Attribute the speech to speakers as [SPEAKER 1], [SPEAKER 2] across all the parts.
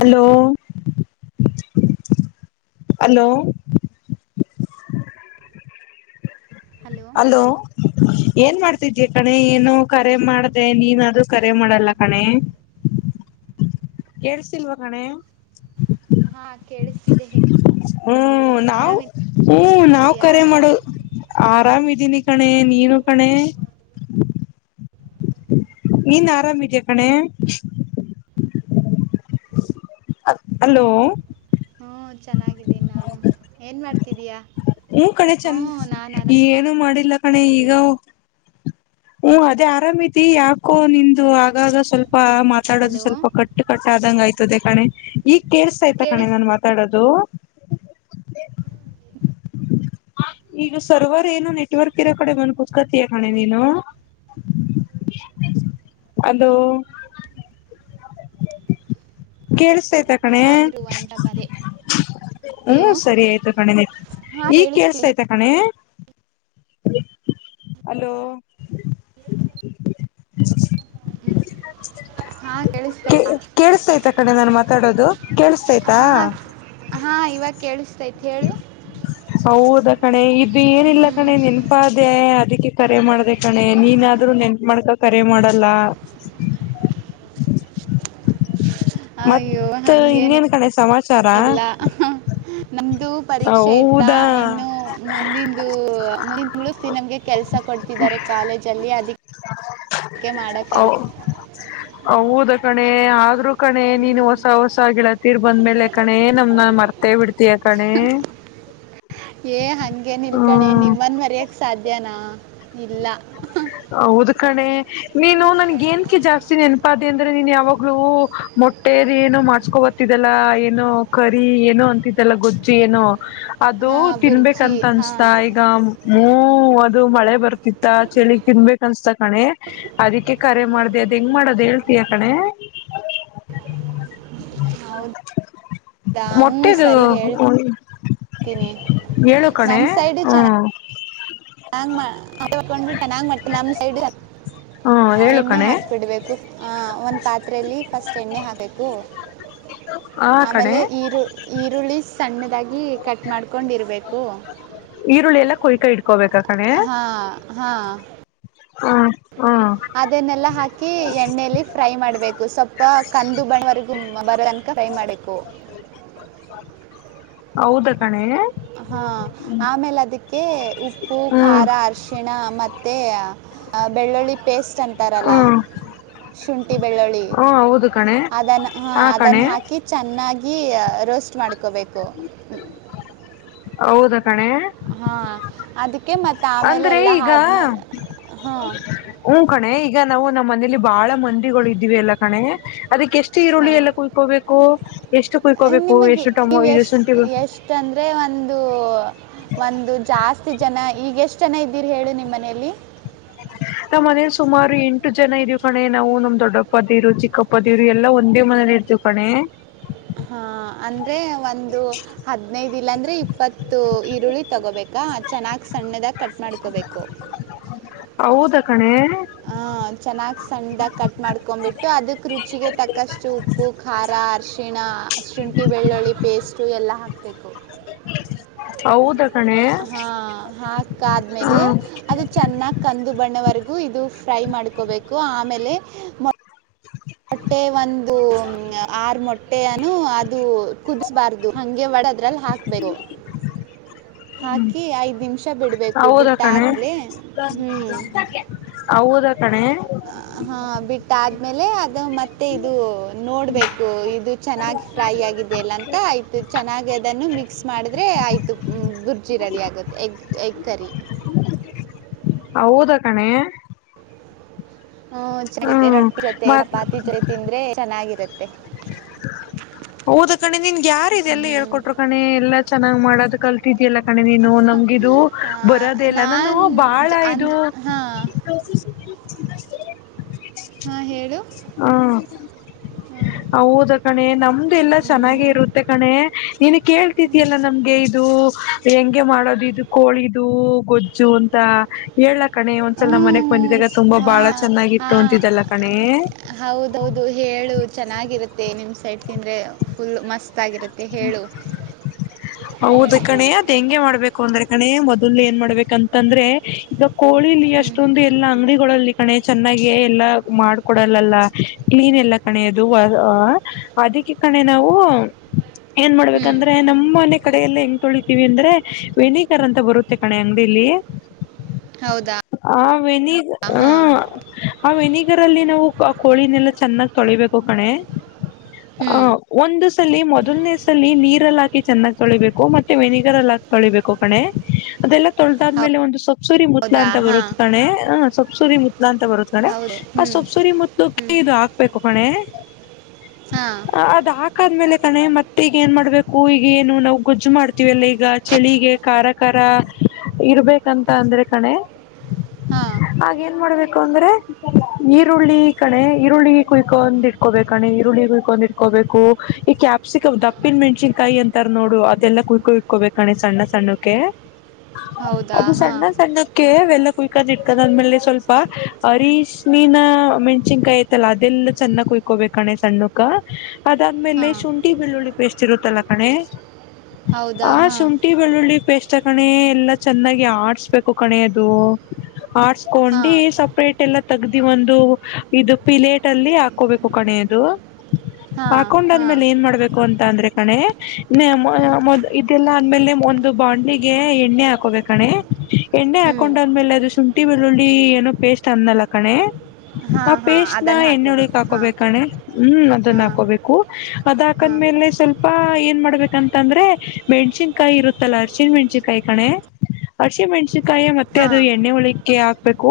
[SPEAKER 1] Hello hello
[SPEAKER 2] hello
[SPEAKER 1] hello ಏನ್ ಮಾಡ್ತಿದೀ ಕಣೆ ಏನು ಕರೆ ಮಾಡ್ದ ನೀನಾದೂ ಕರೆ ಮಾಡಲ್ಲ ಕಣೆ ಕೆಲಸಿಲ್ವ ಕಣೆ
[SPEAKER 2] ಹಾ ಕೇಳಿಸತೀ
[SPEAKER 1] ಹ್ಮ ನಾವ್ ಹ್ಮ್ ನಾವ್ ಕರೆ ಮಾಡುದು ಆರಾಮಿದೀನಿ ಕಣೆ ನೀನು ಕಣೇ ನೀನ್ ಆರಾಮಿದ್ಯಾ ಕಣೆ ಹಲೋ
[SPEAKER 2] ಹ್ಮ ಚೆನ್ನಾಗಿದ್ದೀನಿ ನಾನು ಏನ್ ಮಾಡ್ತಿದೀಯಾ
[SPEAKER 1] ಹ್ಮ ಕಣೆ
[SPEAKER 2] ಹ್ಞೂ
[SPEAKER 1] ಚಂದ
[SPEAKER 2] ನಾನು
[SPEAKER 1] ಏನು ಮಾಡಿಲ್ಲ ಕಣೆ ಈಗ
[SPEAKER 2] ಆರಾಮಿದ್ದೀನಿ
[SPEAKER 1] ಹ್ಮ್ ಅದೇ ಆರಾಮತಿ ಯಾಕೋ ನಿಂದು ಆ ಆಾಗ ಸ್ವಲ್ಪ ಮಾತಾಡೋದು
[SPEAKER 2] ಹಲೋ
[SPEAKER 1] ಸ್ವಲ್ಪ ಕಟ್ಟು ಕಟ್ಟ ಆದಂಗ ಆಯ್ತದೆ ಕಣೆ ಈಗ ಕೇ ಆಯ್ತಾ ಕಣೆ
[SPEAKER 2] ಕೇಳಿಸ್
[SPEAKER 1] ನಾನು ಮಾತಾಡೋದು
[SPEAKER 2] [inaudible]
[SPEAKER 1] ಈಗ ಸರ್ವರ್ ಏನೋ ನೆಟ್ವರ್ಕ್ ಇರೋ ಕಡೆ ಬಂದ ಕುತ್ಕತಿಯ ಕಣೆ ನೀನು ಅದು ಕೇೇಳಿಸತಯ್ತ ಕಣೆ
[SPEAKER 2] ಹಾ ಇರುವ ನಿಮಿಷ ಬಂದೆ
[SPEAKER 1] ಹ್ಮ
[SPEAKER 2] ಹಲೋ
[SPEAKER 1] ಸರಿ ಆಯ್ತು ಕಣೆ
[SPEAKER 2] ಹಾ
[SPEAKER 1] ಈಗ್ ಕೇಸ
[SPEAKER 2] ಕೇಳಿಸ್ತಿದೆ
[SPEAKER 1] ಆಯ್ತಾ ಕಣೆ ಅಲೋ [inaudible]
[SPEAKER 2] ಹ್ಮ್ ಹಾ ಕೇಳಿಸ್ತಯ್ತಾ
[SPEAKER 1] ಕೇಳಿಸತೈತೆ ಕಡೆ ನಾನು ಮಾತಾಡೋದು ಕೇಳಸ್ತೈತಾ
[SPEAKER 2] ಹಾ ಹಾ ಇವಾಗ ಕೇಳ್ಸ್ತಾ
[SPEAKER 1] ಹೌದ ಕಣೆ ಇದು ಏನಿಲ್ಲ
[SPEAKER 2] ಹ್ಮ್
[SPEAKER 1] ಕಣೆ ನೆನ್ಪ ಅದೆೇ ಅದಕ್ಕೆ ಕರೆ ಮಾಡ್ದ ಕಣೆ ನೀನಾದ್ರೂ ನೆನ್ಪ ಮಾಡಾ್ಕ ಕರೆ ಮಾಡಲ್ಲ [inaudible]
[SPEAKER 2] ಅಯ್ಯೋ
[SPEAKER 1] ಮತ್ತ ಇನ್ನೇನ್
[SPEAKER 2] ಹಂಗೇನಿಲ್ಲ
[SPEAKER 1] ಕಣೆ ಸಮಾಚಾರ.
[SPEAKER 2] ನಮ್ದು ಪರೀಕ್ಷೆ ಇತ್ತ
[SPEAKER 1] ಹೌದಾ
[SPEAKER 2] ಇನ್ನು ಮುಂದಂದು ಮುಂದಿನ ತಿಂಗ್ಳು ನಮ್ಗೆ. ಕೆಲಸ ಕೊಡ್ತಿದ್ದಾರೆ ಕಾಲೇಜ್ ಅಲ್ಲಿ ಅದಿಕ್ಕೆ
[SPEAKER 1] ಹ.
[SPEAKER 2] ಅದಕ್ಕೆ ಮಾಡಕ್ಕೆ ಆಗಲ್ಲ
[SPEAKER 1] ಹೌದು ಕಣೆ ಆದ್ರೂ ಕಣೆ ನೀನು ಹೊಸ ಹೊಸಗಿಳತ್ತ ಬಂದ್ಮೇಲೆ ಕಣೇ ನಮ್ ಮರ್ತೇ ಬಿಡ್ತೀಯ ಕಣ
[SPEAKER 2] ಏ ಹಗೆ ನಿಲ್ಕಣೆ
[SPEAKER 1] ಹ್ಮ್
[SPEAKER 2] ನಿಮ್ಮನ್ ಮರ್ಯಕ್ ಸಾಧ್ಯನಾ ಇಲ್ಲ
[SPEAKER 1] ಹೌದು ಕಣೆ ನೀನು ನನ್ಗ ಏನ್ಕ್ಕೆ ಜಾಸ್ತಿ ನೆನಪಾದ ಅಂದ್ರೆ ನೀನ್ ಯಾವಾಗ್ಲೂ ಮೊಟ್ಟ ಮೂಟ್ಟೇದ ಏನುೋ ಮಾಡ್ಸ್ಕೊಬತಿದ್ದಲ್ಲ ಏನೋ ಕರಿ ಏನುೋ ಅಂತಿದ್ದಲ್ಲ ಗೊಜ್ಜಿ ಏನೋ ಅದು
[SPEAKER 2] ಹಾಂ ಬುರ್ಜಿ
[SPEAKER 1] ತಿನ್ಬೇಕಂತ
[SPEAKER 2] ಹಾಂ
[SPEAKER 1] ಅನ್ಸ್ತಾ ಈಗ ಹ ಅದು ಮಳೆ ಬರ್ ತ್ತ ಚಳಿಗ್ ತಿನ್ಬೇಕ ಅನ್ಸ್ತ ಕಣೆ ಅದಕ್ಕೆ ಕರೆ ಮಾಡ್ದ ಹೆಂಗ್ ಮಾಡೋದು ಹೇಳ್ತಯ ಕಣೆ.
[SPEAKER 2] ಹೌದು ನಾೂ
[SPEAKER 1] ಮೊಟ್ಟೆದು
[SPEAKER 2] ಸರಿ ಹೇಳ್ತ.
[SPEAKER 1] ಹೇಳು
[SPEAKER 2] ನಮ್ಮ
[SPEAKER 1] ಕಣೆ
[SPEAKER 2] ಸೈಡ್ ಚೆನ್ನ.
[SPEAKER 1] ಹ್ಮ್
[SPEAKER 2] ನಂಗೊಂಡ್ ಬಿಟ್ಟ ನಂಗ ಮ ನಮ್ಮ್ ಸೈಡ್.
[SPEAKER 1] ಹಾ
[SPEAKER 2] [inaudible]
[SPEAKER 1] ಹೇಳು
[SPEAKER 2] ಎಣ್ಣೆ
[SPEAKER 1] ಕಣೆ
[SPEAKER 2] ಹಾಕ್ಬಿಡ್ಬೇಕು ಆ ಒಂದ್ ಪಾತ್ರೆಯಲ್ಲಿ ಫಸ್ಟ್ ಎಣ್ಣೆ ಹಾಕ್ಬೇಕು
[SPEAKER 1] ಹ
[SPEAKER 2] ಆಮೇಲೆ ಈರು ಈರುಳ್ಳಿ ಸಣ್ಣದಾಗಿ ಕಟ್ ಮಾಡ್ಕೊಂಡಿರ್ಬೇಕು
[SPEAKER 1] ಈರುಳ್ಳಿೆಲ್ಲ ಕೊಯ್ಾ ಇಡ್ತು
[SPEAKER 2] ಹಾ ಹಾ.
[SPEAKER 1] ಹ ಹ್ಮ.
[SPEAKER 2] ಅದನ್ನೆಲ್ಲಾ ಹಾಕಿ ಎಣ್ಣಲಿ ಫ್ರೈ ಮಾಡ್ಬೇಕು ಸ್ವಲ್ಪ ಕಂದು ಬಣವರ್ಗು ಬರ. ಫ್ರೈ ಮಾಡಬೇಕು
[SPEAKER 1] ಹೌದ ಕಣೆ
[SPEAKER 2] ಹಾ ಆಮೇಲೆ ಅದಕ್ಕೆ ಉಪ್ಪು
[SPEAKER 1] ಹ್ಮ್
[SPEAKER 2] ಖಾರ ಅರಶಿ ಿಣ ಮತ್ತುತ್ತ ಬೆಳ್ಳುಳ್ಳಿ ಪೇಸ್ಟ್ ಅಂತಾರಲ್ಲ
[SPEAKER 1] ಹ್ಮ್
[SPEAKER 2] ಶುಂಠಿ ಬೆಳ್ಳುಳ್ಳಿ
[SPEAKER 1] ಹ್ಮ ಹೌದು ಕಣೆ
[SPEAKER 2] ಅದನ್ನು ಹ
[SPEAKER 1] ಆ ಕಣೆ
[SPEAKER 2] ಅದನ್ನು ಹಾಕಿ ಅಕಿ ಚೆನ್ನಾಗಿ ರೋಸ್ಟ್ ಮಾಡ್ಕೋಬೇಕು
[SPEAKER 1] ಹೌದಾ ಕಣೆ
[SPEAKER 2] ಹಾ ಅದಕ್ಕೆ ಮತ್ತೆ ಆಮೇಲೆ
[SPEAKER 1] ಅಂದ್ರೆ
[SPEAKER 2] ಎಲ್ಲಾ
[SPEAKER 1] ಈಗ
[SPEAKER 2] ಆದ್ಮೇಲೆ ಹಾ
[SPEAKER 1] ಹ್ಮ ಕಣೆ ಈಗ ನಾವು ನಮ್ಮ್ ಮನೇಲಿ ಬಾಳ ಮಂದಿಗಳು ಇದ್ದಿವ ಎಲ್ಲ ಕಣೆ ಅದಕ್ಕೆ ಎಷ್ಟು ಈರುಳ್ಳಿ
[SPEAKER 2] ಹಾಂ
[SPEAKER 1] ಎಲ್ಲ ಕುಯ್ಕೋಬೇಕು ಎಷ್ಟು ಕುಯ್ಕೋಬೇಕು ಎಷ್ಟು ಟಮೊ ಇ ಎಷ್ಟುಂಟಿ
[SPEAKER 2] ಅಂದ್ರೆ ಒಂದು. ಒಂದು ಜಾಸ್ತಿ ಜನ ಈಗ ಎಷ್ಟ್ ಜನ ಇದ್ದೀರಿ ಹೇಳು ನಿಮ್ ಮನೇಲಿ.
[SPEAKER 1] ಹ. ನಮ್ಮನೇಲಿ ಸುಮಾರು ಎಂಟು ಜನ ಇದೀವಿ ಕಣೆ ನಾವು ನಮ್ ದೊಡ್ಡಪ್ಪದೀವರು ಚಿಕ್ಕಪ್ಪದಿವರು ಎಲ್ಲಾ ಒಂದೇ ಮನೇಲಿ ಇರ್ೀವಿ ಕಣೆ
[SPEAKER 2] ಹಾ ಅಂದ್ರೆ ಒಂದು ಹದ್ನೈದ ಇಲ್ಲಾ ಅಂದ್ರೆ ಇಪ್ಪತ್ತು ಈರುಳ್ಳಿ ತಗೋಬೇಕು ಈಗ ಚೆನ್ನಾಗಿ ಸಣ್ಣದಾಗ ಕಟ್ ಮಾಡ್ಕೋಬೇಕು
[SPEAKER 1] ಹೌದ ಕಣೆ
[SPEAKER 2] ಹ ಚೆನ್ನಾಗ್ ಸಣ್ಣದಾಗ ಕಟ್ ಮಾಡ್ಕೊ್ಬಿಟ್ಟು ಅದಕ್ ರುಚಿಗೆ ತಕ್ಕಷ್ಟು ಉ ಉಪ್ಪು ಖಾರ ಅರಿಶಿಣ ಶುಂಠಿ ಬೆಳ್ಳುಳ್ಳಿ ಪೇಸ್ಟು ಎಲ್ಲ ಹಾಕಬೇಕು
[SPEAKER 1] ಹೌದ ಕಣೆ
[SPEAKER 2] ಹಾ ಹಾಕ ಆದ್ಮೇಲೆ
[SPEAKER 1] ಹ್ಮ
[SPEAKER 2] ಅದು ಚೆನ್ನಾಗಿ ಕಂದು ಬಣ್ಣವರೆಗೂ ಇದು ಫ್ರೈ ಮಾಡ್ಕೋಬೇಕು ಆಮೇಲೆ ಮೊಟ್ಟೆ ಒಂದು ಆರು ಮೊಟ್ಟೆ ಹೊಟ್ಟೆಯ ಅದು ಕುದಿಸಬಾರ್ದು ಹಗೆ ಒಡದ್ರಲ್ಲಿ ಹಾಕ್ಬೇಕು ಹಾಕಿ ಐದ್ ನಿಮಿಷ ಬಿಡ್ಬೇಕು
[SPEAKER 1] ಹೌದ ಕಣೆ
[SPEAKER 2] ಬಿಟ್ಟಲೆೇ ಹ್ಮ್
[SPEAKER 1] ಹೌದ ತಣೆ
[SPEAKER 2] ಹಾ ಬಿಟ್ಟಾದ ಆದ್ಮೇಲೆ ಅದ ಇ ಮತ್ತೆ ಇದು ನೋಡ್ಬೇಕು ಇದು ಚೆನ್ನಾಗಿ ಫ್ರೈ ಆಗಿದಲ್ಲ ಅಂತ ಆಯ್ತ ಚೆನ್ನಾಗಿ ಅದನ್ನು ಮಿಕ್ಸ್ ಮಾಡಿದ್ರೆ ಆಯಿತು ಬುರ್ಜಿ ರೆಡಿ ಆಗುತ್ತೆ ಎಗ್ ಎಗ್ ಕರಿ
[SPEAKER 1] ಹೌದಾ ಕಣೆ
[SPEAKER 2] ಹ್ಮ ಚೆನ್ನ
[SPEAKER 1] ಹ್ಮ್
[SPEAKER 2] ರೊಟ್ಟಿ ಜೊತೆ
[SPEAKER 1] ಮತ್
[SPEAKER 2] ಚಪಾತಿ ಜೊತೆ ತಿಂದ್ರೆ ಚೆನ್ನಾಗಿರತ್ತೆ
[SPEAKER 1] ಹೌದ ಕಣೆ ನಿನ್ಗೆ ಯಾರ ಇಿದೆ ಎಲ್ಲ
[SPEAKER 2] ಹ್ಞೂ
[SPEAKER 1] ಹೇಳ್ಕೊಟ್ರು ಕಣೆ ಎಲ್ಲಾ ಚೆನ್ನಾಗ್ ಮಾಡೋದ ಕಲ್ ತಿದಯಲ್ಲ ಕಣೆ ನೀನು ನಮ್ಗಿದು ಬರೋದೆೇ ಇಲ್ಲ ನಾನು ಬಾಳ ಇದು
[SPEAKER 2] ಅಂದ್ರೆ ಹಾಂ
[SPEAKER 1] ಹೌ
[SPEAKER 2] ಹಾಂ ಹೇಳು ಹಾಂ
[SPEAKER 1] ಹೌದ ಕಣೆ ನಮ್ದು ಎಲ್ಲಾ ಚೆನ್ನಾಗೆ ಇರುತ್ತೆ ಕಣೆ ನೀನು ಕೇಳ್ತಿದಿಯಲ್ಲ ನಮ್ಗೆ ಇದು ಹೆಂಗೆ ಮಾಡೋದು ಇದು ಕೋಳಿದು ಗೊಜ್ಜು ಅಂತ ಹೇಳಳ್ಲಕ್ಕ ಕಣೆ ಒಂದ್ಸಲ ನಮ್ಮ ಮನೆಗ್
[SPEAKER 2] ಹ್ಞೂ
[SPEAKER 1] ಬಂದಿದಾಗ ತುಂಬಾ ಬಾಳ
[SPEAKER 2] ಹಾಂ
[SPEAKER 1] ಚೆನ್ನಾಗಿತ್ತು
[SPEAKER 2] ಹಾಂ
[SPEAKER 1] ಅಂತಿದ್ದಲ್ಲ ಕಣೆ
[SPEAKER 2] ಹೌದೌದು ಹೇಳು ಚೆನ್ನಾಗಿರುತ್ತೆ ನಿಮ್ಮ ಸೈಟ್ ತಿಂದ್ರೆ ಫುಲ್ ಮಸ್ತ್
[SPEAKER 1] ಹ್ಮ ಹೌದ ಕಣೆ ಅದ್ ಹೆಂಗೆ ಮಾಡ್ಬೇಕು ಅಂದ್ರೆ ಕಣೆ ಮೊದಲ್ ಏನ್ ಮಾಡ್ಬೇಕಂತಂದ್ರೆ ಈಗ ಕೋಳಿಲಿ
[SPEAKER 2] ಹ್ಞೂ
[SPEAKER 1] ಅಷ್ಟೊಂದು ಎಲ್ಲ ಅಂಗಡಿ ಕಣೆ ಚೆನ್ನಾಗ ಎಲ್ಲ ಮಾಡಕೊಡಲ್ಲಲ್ಲ ಕ್ಲೀನ್ ಎಲ್ಲ ಹನೆದು ಅದಕ್ಕೆ ಕಣೆ ನಾವು ಏನ್
[SPEAKER 2] ಹ್ಞೂ
[SPEAKER 1] ಮಾಡ್ಬೇಕಂದ್ರೆ ನಮ್ಮ ಮನೆ ಕಡೆ ಅಲ್ಲಿ ತೊಳಿತೀವಿ ಅಂದ್ರೆ ವೆನಿಗರ್ ಅಂತ ಬರುತ್ತೆ ಕಣೆ ಅಂಗಡಿ ಇಲ್ಲಿ
[SPEAKER 2] ಹೌದಾ
[SPEAKER 1] ಆ ವನಿಗ
[SPEAKER 2] ಹಾಂ
[SPEAKER 1] ಹ್ಮ ಆ ವೆಿನಿಗರ್ ಅಲ್ಲಿ ನಾವು ಕೋಳಿನೆಲ್ಲ ಚೆನ್ನಾಗ್ ತೊಳಿಬೇಕು ಕಣೆ
[SPEAKER 2] ಹ್ಞೂ
[SPEAKER 1] ಆ ಒಂದು ಸಲಿ ಮೊದಲನೇ ಲ್ಲಿ ನೀರಲ್ಲಿ ಹಾಕಿ ಚೆನ್ನಾಗ್ ತೊಳಿಬೇಕು ಮತ್ತೆ ವೆನಿಗರ್ ಅಲ್ಲಿ ಹಾಕಿ ತೊಳಿಬೇಕು ಕಣೆ ಅದೆಲ್ಲ ತೊಳೆದಾದ್ಮೇಲೆ ಒಂದು ಸೊಪ್ಸುರಿ ಮುತ್ಲಾ
[SPEAKER 2] ಹೌದಾ
[SPEAKER 1] ಅಂತ
[SPEAKER 2] ಹಾಂ
[SPEAKER 1] ಬರುತ್ತತ್ ಕಣೆ ಹ ಸಬ್ಸೂರಿ ಮುತ್ಲಾ ಅಂತ ಬರುತ್ತತ್ ಕಣೆ
[SPEAKER 2] ಹೌದು
[SPEAKER 1] ಆ
[SPEAKER 2] ಹ್ಞೂ
[SPEAKER 1] ಸೊಬ್ಸುರಿ
[SPEAKER 2] ಹ್ಞೂ
[SPEAKER 1] ಮದಲುಕ್ಕೆ ಇದು ಹಾಕ್ಬೇಕು ಕಣೆ
[SPEAKER 2] ಹಾಂ
[SPEAKER 1] ಅದ ಹಾಕ್ ದ್ಮೇಲೆ ಕಣೆತ್ತೆ [unintelligible] ಮತ್ತ ಈಗ ಏನ್ ಮಾಡ್ಬೇಕು ಈಗ ಏನು ನಾವು ಗೊಜ್ಜು ಮಾಡ್ತೀವಿ ಎಲ್ಲ ಈಗ ಚಳಿಗೆ ಖಾರ ಕಾರ ಇರ್ಬೇಕಂತ ಅಂದ್ರೆ ಕಣೆ
[SPEAKER 2] ಹಾ
[SPEAKER 1] ಆೇಏನ್ ಮಾಡ್ಬೇಕು ಅಂದ್ರೆ ಈರುಳ್ಳಿ ಕಣೆ ಈರುಳ್ಳಿ ಕುಯ್ಕೊಂಡ್ ಇಟ್ಕೋಬೇಕಣೆ ಈರುಳ್ಳಿ ಕುಯ್ಕೊಂಡಿ ಕೊಬೇಕು ಈ ಕ್ಯಾಪ್ಸಿಕ್ ದಪ್ಪಿನ ಮೆಣಸನ್ಕಾಯಿ ಅಂತಾರ ನೋಡು ಅದೆಲ್ಲ ಕುರ್ಕೊ ಇಟ್ಕೋಬೇಕಣೆ ಸಣ್ಣ ಸಣ್ಣಕ್ಕೆ
[SPEAKER 2] ಹೌದಾ
[SPEAKER 1] ಅದು
[SPEAKER 2] ಹಾಂ
[SPEAKER 1] ಸಣ್ಣ ಸಣ್ಣೆ ಕವೆಲ್ಲ ಕುಯಕ್ ಆದ್ ಇಟ್ಕದ ಅ ಆದ್ಮೇಲೆ ಸ್ವಲ್ಪ ಅರಶ್ಣೀಿನ ಮೆಣ್ಸಿನ್ಕಾಯಿ ಅದೆಲ್ಲ ಚೆನ್ನಾಗ ಕುಯಕಬೇಕುಣ್ಣ ಸಣ್ಣ ಅಕ್ಕಾ ಅದಾದ್ಮೇಲೆ
[SPEAKER 2] ಹಾಂ
[SPEAKER 1] ಶುಂಠಿ ಬೆಳ್ಳುಳ್ಳಿ ಪೇಸ್ಟ್ ಇರುತ್ತಲ್ಲ ಕಣೆ.
[SPEAKER 2] ಹೌದಾ
[SPEAKER 1] [inaudible] ಆ
[SPEAKER 2] ಹಾಂ
[SPEAKER 1] ಶುಂಟಿ ಶುಂಠಿ ಬೆಳ್ಳುಳ್ಳಿ ಪೇಸ್ಟ್ ಕಣೆ ಎಲ್ಲಾ ಚೆನ್ನಾಗಿ ಆಡ್ಸ್ಬೇಕು ಕಣೆ ಅದು ಅಡಸಿಬಿಟ್ಟ ಕೊಂಡಿ
[SPEAKER 2] ಹಾಂ
[SPEAKER 1] ಸಪ್ರೇಟ್ ಎಲ್ಲ ತೆಗ್ದಿ ಒಂದು ಇದು ಪಿಲೇಟ್ ಅಲ್ಲಿ ಹಾಕೋಬೇಕು ಕಣೆ ಅದು
[SPEAKER 2] ಹಾಂ ಹಾಂ
[SPEAKER 1] ಹಾಕೊಂಡಾದ್ಮೇಲೆ ಏನ್ ಮಾಡ್ಬೇಕು ಅಂತ ಅಂದ್ರೆ ಕಣೆ ನಿನ್ನೆ ಮೊ
[SPEAKER 2] ಹ್ಞೂ
[SPEAKER 1] ಮೊದಲ ಇದೆಲ್ಲಾ ಅಂದ್ಮೇಲೆ ಒಂದು ಬಾಂಡ್ಲೀಗೆ ಎಣ್ಣೆ ಹಾಕೋಬೇಕ ಕಣೆ ಎಣ್ಣೆ
[SPEAKER 2] ಹ್ಞೂ
[SPEAKER 1] ಹಾಕೊಂಡ ಆದ್ಮೇಲೆ ಅದು ಶುಂಠಿ ಬೆಳ್ಳುಳ್ಳಿ ಏನೋ ಪೇಸ್ಟ್ ಅಂದಲ್ಲ ಕಣೆ ಆ
[SPEAKER 2] ಹಾಂ ಹಾಂ
[SPEAKER 1] ಪೇಸ್ಟ್ ನ
[SPEAKER 2] ಅದನ್ನು
[SPEAKER 1] ಎಣ್ಣೊಳ್ಕ್
[SPEAKER 2] ಹಾಕ್ಕೋಬೇಕು ಹಾಂ
[SPEAKER 1] ಹಾಕೋಬೇಕಣೆ ಹ್ಮ್ ಅದನ್ನ
[SPEAKER 2] ಹಾಂ
[SPEAKER 1] ಹಾಕೋಬೇಕು ಅದಆದ
[SPEAKER 2] ಹಾಂ
[SPEAKER 1] ಮುಖದ್ದ್ಮೇಲೆ ಹಂಗೆ ಸ್ವಲ್ಪ ಏನ್ ಮಾಡ್ಬೇಕಂತ ಅಂದ್ರೆ ಮೆಣ್ಸಿನ್ಕಾಯಿ ಇರುತ್ತಲ್ಲ ಅರ್ಶಿಣ ಮೆಣ್ಸನ್ಕಾಯಿ ಕಣೆ. ಹಸಿ ಮೆಣ್ಸನ್ಕಾಯಿ ಮತ್ತೆ ಅದು
[SPEAKER 2] ಹಾಂ
[SPEAKER 1] ಎಣ್ಣೆ ಹೊಳಕ್ಕೆ ಹಾಕ್ಬೇಕು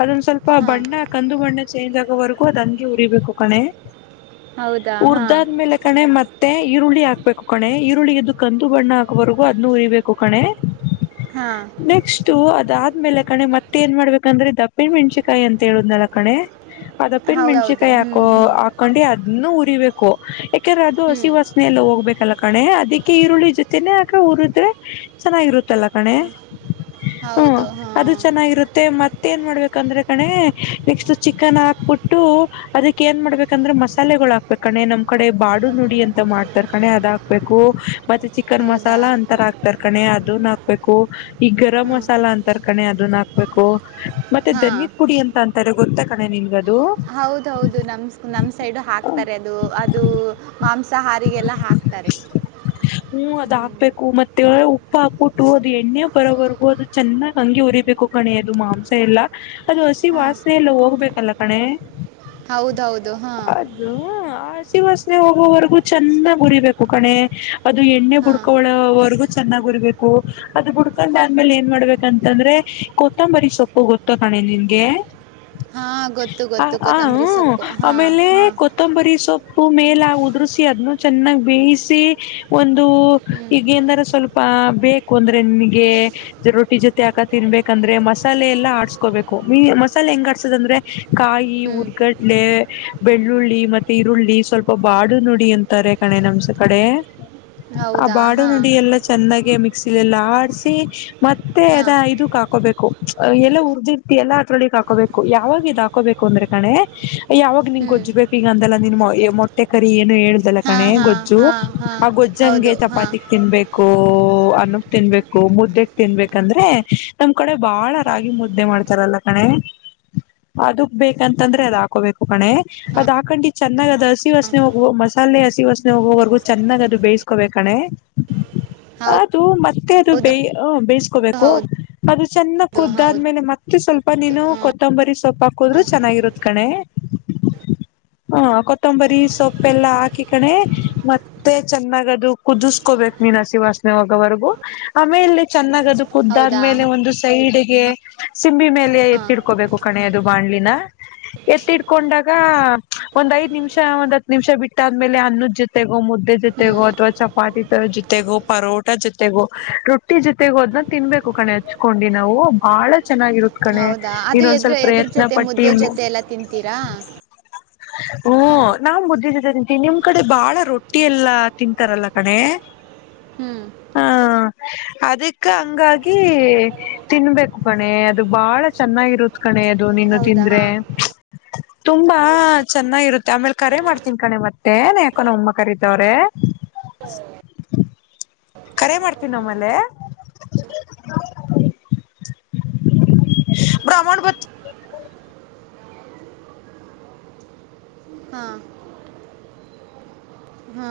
[SPEAKER 1] ಅದೊಂದ ಸ್ವಲ್ಪ
[SPEAKER 2] ಹಾಂ
[SPEAKER 1] ಬಣ್ಣ ಕಂದು ಬಣ್ಣ ಚೇಂಜ್ ಆಗೋವರೆಗೂ ಅದ ಹಂಗೆ ಉರಿಬೇಕು ಕಣೆ
[SPEAKER 2] ಹೌದಾ
[SPEAKER 1] [inaudible]
[SPEAKER 2] ಹಾಂ
[SPEAKER 1] ಉರ್ದಾದ್ಮೇಲೆ ಕಣೆ ಮತ್ತೆ ಈರುಳ್ಳಿ ಹಾಕ್ಬೇಕು ಕಣೆ ಈರುಳ್ಳಿದು ಕಂದು ಬಣ್ಣ ಆಗೋವರೆಗೂ ಅದನ್ನು ಉರಿಬೇಕು ಕಣೆ
[SPEAKER 2] ಹಾ
[SPEAKER 1] ನೆಕ್ಸ್ಟ್ ಅದಾದ್ಮೇಲೆ ಕಣೆ ಮತ್ತೆ ಏನ್ ಮಾಡ್ಬೇಕಂದ್ರೆ ದಪ್ಪಿ ಮೆಣ್ಸಿಕಾಯಿ ಅಂತ ಹೇಳುದ್ನಲ್ಲ ಕಣೆ. ಅದಪ್ಪನ್
[SPEAKER 2] ಹೌದೌದು
[SPEAKER 1] ಮೆಣ್ಸಕಾಯಿ
[SPEAKER 2] ಹ್ಞೂ
[SPEAKER 1] ಹಾಕು
[SPEAKER 2] ಹ್ಞೂ
[SPEAKER 1] ಅದೇ ಅದನ್ನು ಉರಿಬೇಕು ಯಾಕೆಂದ್ರೆ ಅದು
[SPEAKER 2] ಹ್ಞೂ
[SPEAKER 1] ಹಸಿ ವಸ್ ಎಲ್ಲ ಹೋಗ್ಬೇಕಲ್ಲ ಕಣೆ ಅದಿಕ್ಕೆ ಈರುಳ್ಳಿ ಜೊತೆನೆ ಆಗ ಉರದ್ರೆ ಚೆನ್ನಾಗಿರುತ್ತಲ್ಲ ಕಣೆ [inaudible] ಹ್ಮ
[SPEAKER 2] ಹೌದು
[SPEAKER 1] ಅದು
[SPEAKER 2] ಹಾಂ
[SPEAKER 1] ಚೆನ್ನಾಗಿರುತ್ತೆ ಮತ್ತ ಏನ್ ಮಾಡ್ಬೇಕಂದ್ರೆ ಕಣೆ ನೆಕ್ಸ್ಟ್ ಚಿಕನ್ ಹಾಕ್ಬಿಟ್ಟು. ಅದಕ್ಕೆ ಏನ್ ಮಾಡ್ಬೇಕಂದ್ರೆ ಮಸಾಲೆಗಳು ಹಾಕ್ಬೇಕ ಕಣೆ ನಮ್ ಕಡೆ ಬಾಳ ನುಡಿ ಅಂತ ಮಾಡ್ತಾರ್ ಕಣೆ ಅದ ಹಾಕ್ಬೇಕು ಮತ್ತೆ ಚಿಕನ್
[SPEAKER 2] ಹೌದಾ
[SPEAKER 1] ಮಸಾಲಾ ಅಂತರ ಹಾಕ್ತರ್ ಕಣೆ ಅದನ್ ಹಾಕ್ಬೇಕು ಈಗ ಗರಂ
[SPEAKER 2] ಹಾಂ
[SPEAKER 1] ಮಸಾಲ ಅಂತಾರ್ ಕಣೆ ಅದನ್ ಹಾಕ್ಬೇಕು ಮತ್ತೆ
[SPEAKER 2] ಹಾಂ
[SPEAKER 1] ಧನಿದ ಪುಡಿ ಅಂತ ಅಂತಾರೆ ಗೊತ್ತ ಕಣೆ ನಿನ್ಗ ಅದು.
[SPEAKER 2] ಹೌದ ಹೌದ ನಮ್ ನಮ್ ಸೈಡು ಹಾಕ್ತಾರೆ ಅದು ಅದು.. ಮಾಂಸ ಹಾರಿಗೆಲ್ಲ ಹಾಕ್ತಾರೆ.
[SPEAKER 1] ಹ್ಮ ಅದ ಹಾಕ್ಬೇಕು ಮತ್ತೆ ಉಪ್ಪು ಹಾಕ್ಬಿಟ್ಟು ಅದು ಎಣ್ಣೆ ಬರೋವರೆಗೂ ಅದು ಚೆನ್ನಾಗ್ ಹಂಗೆ ಉರಿಬೇಕು. ಕಣೆ ಅದು ಮಾಂಸ ಎಲ್ಲಾ ಅದು ಹಸಿ
[SPEAKER 2] ಹಾಂ
[SPEAKER 1] ವಾಸನೆ ಎಲ್ಲ ಹೋಗ್ಬೇಕಲ್ಲ ಕಣೆ.
[SPEAKER 2] ಹೌದೌ ಹೌದ ಹಾ
[SPEAKER 1] ಅದು ಹಸಿವಾಸನೆ ಹೋಗೋವರೆಗು ಚೆನ್ನಾಗ್ ಉರಿಬೇಕು ಕಣೆ ಅದು ಎಣ್ಣೆ
[SPEAKER 2] ಹಾಂ
[SPEAKER 1] ಬುಡ್ಕೊ ಒಳ ವರ್ಗು ಚೆನ್ನಾಗ್ ಉರ್ಬೇಕು ಅದ ಬಿುಡ್ಕೊಂಡ್ ಏನ್ ಮಾಡ್ಬೇಕಂತಂದ್ರೆ. ಕೊತ್ತಂಬರಿ ಸೊಪ್ಪು ಗೊತ್ತ ಕಣೆ ನಿನ್ಗೆ
[SPEAKER 2] ಹಾಂ ಗೊತ್ತು
[SPEAKER 1] [inaudible] ಆ
[SPEAKER 2] ಗೊತ್ತು
[SPEAKER 1] ಆ ಹು
[SPEAKER 2] ಕೊತ್ತಂಬರಿ ಸೊಪ್ಪು ಹಾಂ
[SPEAKER 1] ಆಮೇಲೆ
[SPEAKER 2] ಹಾಂ
[SPEAKER 1] ಕೊತ್ತ ಕೊತ್ತಂಬರಿ ಸೊಪ್ಪು ಮೇಲಾ ಉದುರಸಿ ಅದನ್ನು ಚೆನ್ನಾಗಿ ಬೇಯಿಸಿ ಒಂದು
[SPEAKER 2] ಹ್ಞೂ
[SPEAKER 1] ಈಗ ಏನರ ಸ್ವಲ್ಪ ಬೇಕು ಅಂದ್ರೆ ನಿನ್ಗೆ ರೊಟ್ಟಿ ಜೊತೆ ಆಕ ತಿನ್ಬೇಕಂದ್ರೆ ಮಸಾಲೆ ಎಲ್ಲಾ ಆಡ್ಸ್ಕೋಬೇಕು ನಿ ಮಸಾಲೆ ಹೆಂಗ ಆಡ್ಸದಂದ್ರೆ. ಕಾಯಿ
[SPEAKER 2] ಹ್ಞೂ
[SPEAKER 1] ಉರ್ಗಡ್ಲೆ ಬೆಳ್ಳುಳ್ಳಿ ಮತ್ತೆ ಈರುಳ್ಳಿ ಸ್ವಲ್ಪ ಬಾಡು ನುಡಿ ಅಂತಾರೆ ಕಣೆ ನಮ್ಸ ಕಡೆ ಆ
[SPEAKER 2] ಹೌದಾ
[SPEAKER 1] ಬಾಡು
[SPEAKER 2] ಹಾಂ
[SPEAKER 1] ನುಡಿ ಎಲ್ಲ ಚೆನ್ನಾಗ ಮಿಕ್ಸಿಲೆ ಎಲ್ಲ ಆಡ್ಸಿ ಮತ್ತೆ ಅದ
[SPEAKER 2] ಹಾಂ
[SPEAKER 1] ಇದಕ್ ಹಾಕೋಬೇಕು. ಎಲ್ಲ ಉರ್ದಿರ್ತಿ ಎಲ್ಲಾ ಹತ್ರರೊಳಗ್ ಹಾಕೋಬೇಕು ಯಾವಾಗ ಇದ್ ಹಾಕೋಬೇಕು ಅಂದ್ರೆ ಕಣೆ ಯಾವಾಗ ನಿನ್
[SPEAKER 2] ಹ್ಞೂ
[SPEAKER 1] ಗೊಜ್ಜು ಬೇಕ್ ಈಗ ಅಂದಲ್ಲ ನಿನ್ ಮೊಟ್ಟೆ ಕರಿ ಏನು ಹೇಳ ಇಲ್ಲ
[SPEAKER 2] ಹಾಂ
[SPEAKER 1] ಕಣೆ
[SPEAKER 2] ಹಾಂ
[SPEAKER 1] ಗೊಜ್ಜು
[SPEAKER 2] ಹಾಂ ಹಾಂ
[SPEAKER 1] ಆ ಗೊಜ್ಜಂಗೆ
[SPEAKER 2] ಹೌದು ಹಾಂ
[SPEAKER 1] ಚಪಾತಿಗ್ ತಿನ್ಬೇಕು.. ಒಹ್ ಅನ್ನಗ್ ತಿನ್ಬೇಕು ಮುದ್ದೆಕ್ ತಿನ್ಬೇಕಂದ್ರೆ ನಮ್ ಕಡೆ ಬಾಳ ರಾಗಿ ಮುದ್ದೆ ಮಾಡ್ ಬರಲ್ಲ ಕಣೆ ಅದಕ್ ಬೇಕಂತಂದ್ರೆ ಅದ ಹಾಕೋಬೇಕು ಕಣೆ ಅದ್ ಹಾಕೊಂಡು ಚೆನ್ನಾಗ ಹಸಿ ವಾಸನೆ ಹೋಗ ಮಸಾಲೆ ಹಸಿ ವಸನೆ ಹೋಗುವರೆಗೂ ಚೆನ್ನಾಗ ಅದು ಬೇಯಸ್ಕೋಬೇಕಣೆ ಅದು ಮತ್ತೆ ಅದು
[SPEAKER 2] ಹೌದು
[SPEAKER 1] ಬೇಯ ಹ ಬೇಯಿಸ್ಕೋಬೇಕು
[SPEAKER 2] ಹೌದು
[SPEAKER 1] ಅದು ಚೆನ್ನ
[SPEAKER 2] ಹೌದು
[SPEAKER 1] ಕುದ್ದಾದ್ಮೇಲೆ ಮತ್ತೆ ಮತ್ತೆ ಸ್ವಲ್ಪ ನೀನು
[SPEAKER 2] ಹಾ,
[SPEAKER 1] ಕೊತ್ತಂಬರಿ ಸೊಪ್ ಹಾಕದ್ರು ಚೆನ್ನಾಗಿರುತ್ ಕಣೆ ಹಾ ಕೊತ್ತಂಬರಿ ಸೊಪ್ಪ ಎಲ್ಲಾ ಹಾಕ ಕಣೆ ಮತ್ತ ಮತ್ತೆ ಚೆನ್ನಾಗದು ಕುದಿಸಕೋಬೇಕು ನೀನು ಹಸಿ ವಸನೆ ಹೋಗುವರೆಗೂ ಆಮೇಲೆ ಚೆನ್ನಾಗದು
[SPEAKER 2] ಹೌದಾ
[SPEAKER 1] ಕುದ್ದಾದ್ಮೇಲೆ ಒಂದು ಸೈಡ್ಗೆ ಸಿಂಬಿ ಮೇಲೆ
[SPEAKER 2] ಹಾಂ
[SPEAKER 1] ಎತ್ತಿಡ್ಕೋಬೇಕು ಕಣೆ ಅದು ಬಾಣ್ಲಿನ ಎತ್ತಿಡ್ಕೊಂಡಾಗ ಒಂದ್ ಐದ್ ನಿಮಿಷ ಒಂದ ನಿಮಿಷ ಬಿಟ್ಟಾದ್ಮೇಲೆ ಅನ್ನದ ಜೊತೆಗೋ ಮುದ್ದೆ
[SPEAKER 2] ಹ್ಞೂ
[SPEAKER 1] ಜೊತೆಗೋ ಅಥವಾ ಚಪಾತಿ ತರ ಜೊತೆಗೋ ಪರೋಟ ಜೊತೆಗೂ ರೊಟ್ಟಿ ಜೊತೆಗೂ ಅದನ್ನ ತಿನ್ಬೇಕು ಕಣೆ ಹಚ್ಕೊಂಡು ನಾವು ಬಹಳ ಚೆನ್ನಾಗಿರುತ್ತ ಕಣೆ
[SPEAKER 2] ಹೌದಾ ಅದು ಎದ್ರ
[SPEAKER 1] ಇನ್ನೊಂದ್ಸವಲ್
[SPEAKER 2] ಎದ್ರ
[SPEAKER 1] ಪ್ರಯತ್ನ
[SPEAKER 2] ಜೊತೆ
[SPEAKER 1] ಪಟ್ಟಿ
[SPEAKER 2] ಮುದ್ದೆ ಜೊತೆ ಎಲ್ಲ ತಿಂತೀರಾ
[SPEAKER 1] ಹ್ಮ
[SPEAKER 2] ಹಾಂ
[SPEAKER 1] ನಾನು ಮುದ್ದೆ ಜೊತೆ ತಿಂತೀನಿ ನಿಮ್ ಕಡೆ ಬಾಳ ರೊಟ್ಟಿ ಎಲ್ಲಾ ತಿಂತಾರಲ್ಲ ಕಣೆ
[SPEAKER 2] ಹ್ಮ್
[SPEAKER 1] ಹಾ ಅದಕ್ಕ ಹಂಗಾಗಿ ತಿನ್ಬೇಕು ಕಣೆ ಅದು ಬಾಳ ಚೆನ್ನಾಗಿರುತ್ ಕಣೆ ನೀನು
[SPEAKER 2] ಹೌದಾ
[SPEAKER 1] ತಿಂದ್ರೆ ತುಂಬಾ ಚೆನ್ನಾಗಿರುತ್ತೆ ಆಮೇಲೆ ಕರೆ ಮಾಡ್ತ ತಿನ್ಕಣೆ ಮತ್ತೆ ಯಾಕೋ ನಮ್ಮ್ ಅಮ್ಮ ಕರಿತವ್ರೆ ಕರೆ ಮಾಡ್ತೀನಿ ಆಮೇಲೆ ಬ್ರಾ ಅಮೋಟ್ ಬಂತ
[SPEAKER 2] ಹಾ ಹಾಂ